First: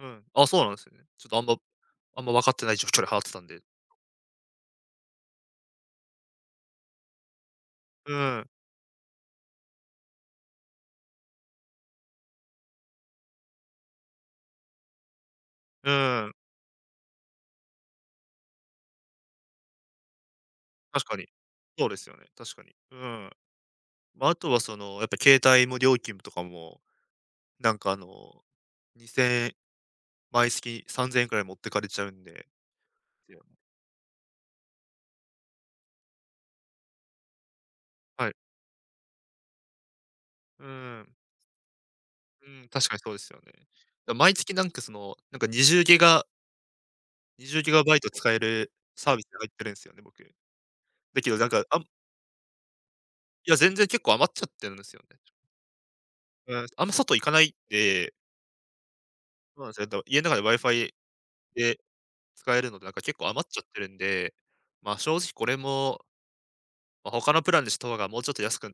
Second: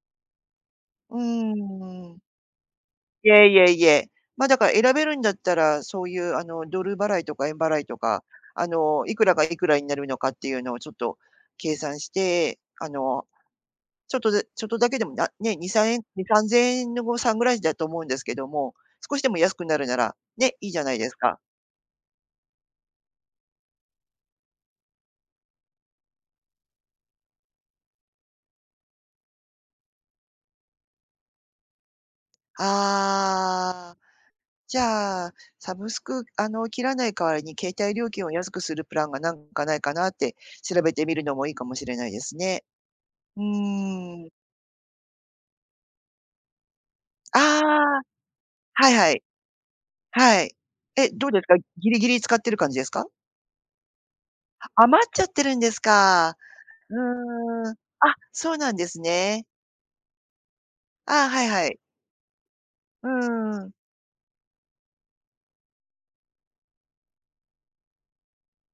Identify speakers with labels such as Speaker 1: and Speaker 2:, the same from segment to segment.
Speaker 1: うん、あ、そうなんですよね。
Speaker 2: う
Speaker 1: ちょっとあんま
Speaker 2: んうん。
Speaker 1: あんま分かってない状況で払っ
Speaker 2: い
Speaker 1: てたん
Speaker 2: えい
Speaker 1: で。
Speaker 2: えいえ。ま、だから選べるんだったら、そういうあのドル払いとか円払いと
Speaker 1: う
Speaker 2: か、
Speaker 1: ん。
Speaker 2: あのいくらがいくらになるのかっていうのをちょっと計算して、あの、ちょっとでちょっとだけでもなね、にさん
Speaker 1: う
Speaker 2: えん、に
Speaker 1: ん。
Speaker 2: さんぜんえんの誤差ぐらいだと思うんですけども、少しでも安くなるなら、ね、いいじゃない
Speaker 1: 確
Speaker 2: です
Speaker 1: かに。
Speaker 2: か。
Speaker 1: そうですよね、確かに。うん。まあ、あとはその、やっぱ携帯も料金とかも、なんかあの、2000円毎月3000円ぐらい持ってかれちゃうんですよ。
Speaker 2: ああ、じゃあ、サブスクあの切らない代わりに携帯料金
Speaker 1: は
Speaker 2: を
Speaker 1: い。
Speaker 2: 安くするプランがなんかないかなって、
Speaker 1: う
Speaker 2: 調べ
Speaker 1: ー
Speaker 2: て
Speaker 1: ん。
Speaker 2: みるのもいいかもしれないです
Speaker 1: う
Speaker 2: ね。
Speaker 1: ん、確かにそうですよ
Speaker 2: う
Speaker 1: ね。だ
Speaker 2: ーん。
Speaker 1: 毎月なんか、その、なんか20ギガ
Speaker 2: あ
Speaker 1: にじゅうギガバイ
Speaker 2: あ、
Speaker 1: ト使える
Speaker 2: はいは
Speaker 1: サービ
Speaker 2: い。
Speaker 1: スに入ってるんすよね、僕。
Speaker 2: はい、え、
Speaker 1: だ
Speaker 2: ど
Speaker 1: け
Speaker 2: う
Speaker 1: ど、
Speaker 2: です
Speaker 1: なん
Speaker 2: か？
Speaker 1: か、あん
Speaker 2: ギリギリ使ってる感じですか？
Speaker 1: いや、全然結構余っちゃってるんですよ
Speaker 2: 余っ
Speaker 1: ね。
Speaker 2: ちゃってるんですか。
Speaker 1: うん、あんま外行かないん
Speaker 2: うーん。
Speaker 1: で。
Speaker 2: あ、そうなんですね。
Speaker 1: まあぜんど家の中で WiFi
Speaker 2: ああ、はいはい。
Speaker 1: で使えるので、なんか
Speaker 2: うん
Speaker 1: 結構余っ
Speaker 2: う
Speaker 1: ち
Speaker 2: ん
Speaker 1: ゃ
Speaker 2: う
Speaker 1: っ
Speaker 2: ん。
Speaker 1: てるんで、まあ正直これもま、他のプランでした方がもうちょっと安く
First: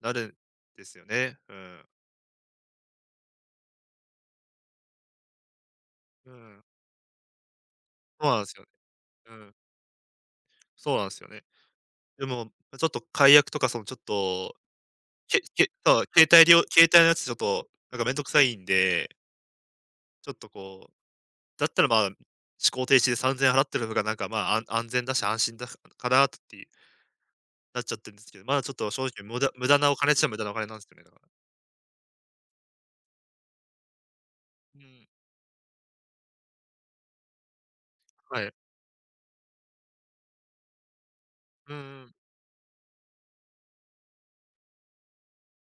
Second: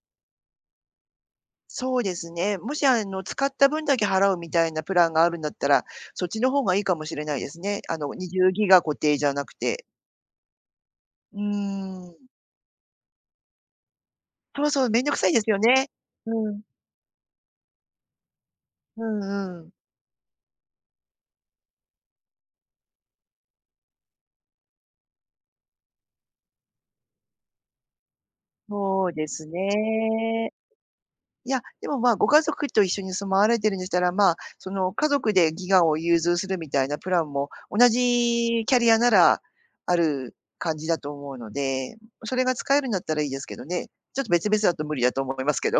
Speaker 1: なるんですよね。うん。
Speaker 2: そうですね、もしあの、使った分だけ払うみたいなプランがあるんだったら、そっ
Speaker 1: う
Speaker 2: ちの
Speaker 1: ん。
Speaker 2: 方がいいかもしれないですね。あの、に
Speaker 1: そう
Speaker 2: じ
Speaker 1: な
Speaker 2: ゅ
Speaker 1: ん
Speaker 2: う
Speaker 1: すよ。
Speaker 2: ギガ固定じ
Speaker 1: う
Speaker 2: ゃなく
Speaker 1: ん。
Speaker 2: て。
Speaker 1: そうなんすよ
Speaker 2: うー
Speaker 1: ね。で
Speaker 2: ん。
Speaker 1: も、ちょっと解約とかそのちょっと、
Speaker 2: そうそう、面倒くさいで
Speaker 1: け
Speaker 2: すよ
Speaker 1: け
Speaker 2: ね。
Speaker 1: か携帯
Speaker 2: う
Speaker 1: りょ
Speaker 2: ん。
Speaker 1: う携帯のやつちょっとなんかめんどくさいん
Speaker 2: う
Speaker 1: で。
Speaker 2: んうん。
Speaker 1: ちょっとこう、だったら、ま、思考停止で3000円払ってるのがなんか、ま、あん安全だし、安心だかなっていう。なっちゃってるんですけど、まだちょっと正
Speaker 2: そう
Speaker 1: 直、
Speaker 2: で
Speaker 1: 無
Speaker 2: す
Speaker 1: 駄無駄なお金っちゃ無駄な
Speaker 2: ね。
Speaker 1: お金なんすよね、だから。
Speaker 2: いや、でも、まあ、ご家族と一緒に住まわれてるんでしたら、まあ、そ
Speaker 1: う
Speaker 2: の
Speaker 1: ん。
Speaker 2: 家族でギガを融通するみたいなプランも同
Speaker 1: はい。
Speaker 2: じキャリアならある感じだと思うの
Speaker 1: うんう
Speaker 2: で、
Speaker 1: ん。
Speaker 2: それが使えるんだったらいいですけどね、ちょっと別々だと無理だと思いますけど。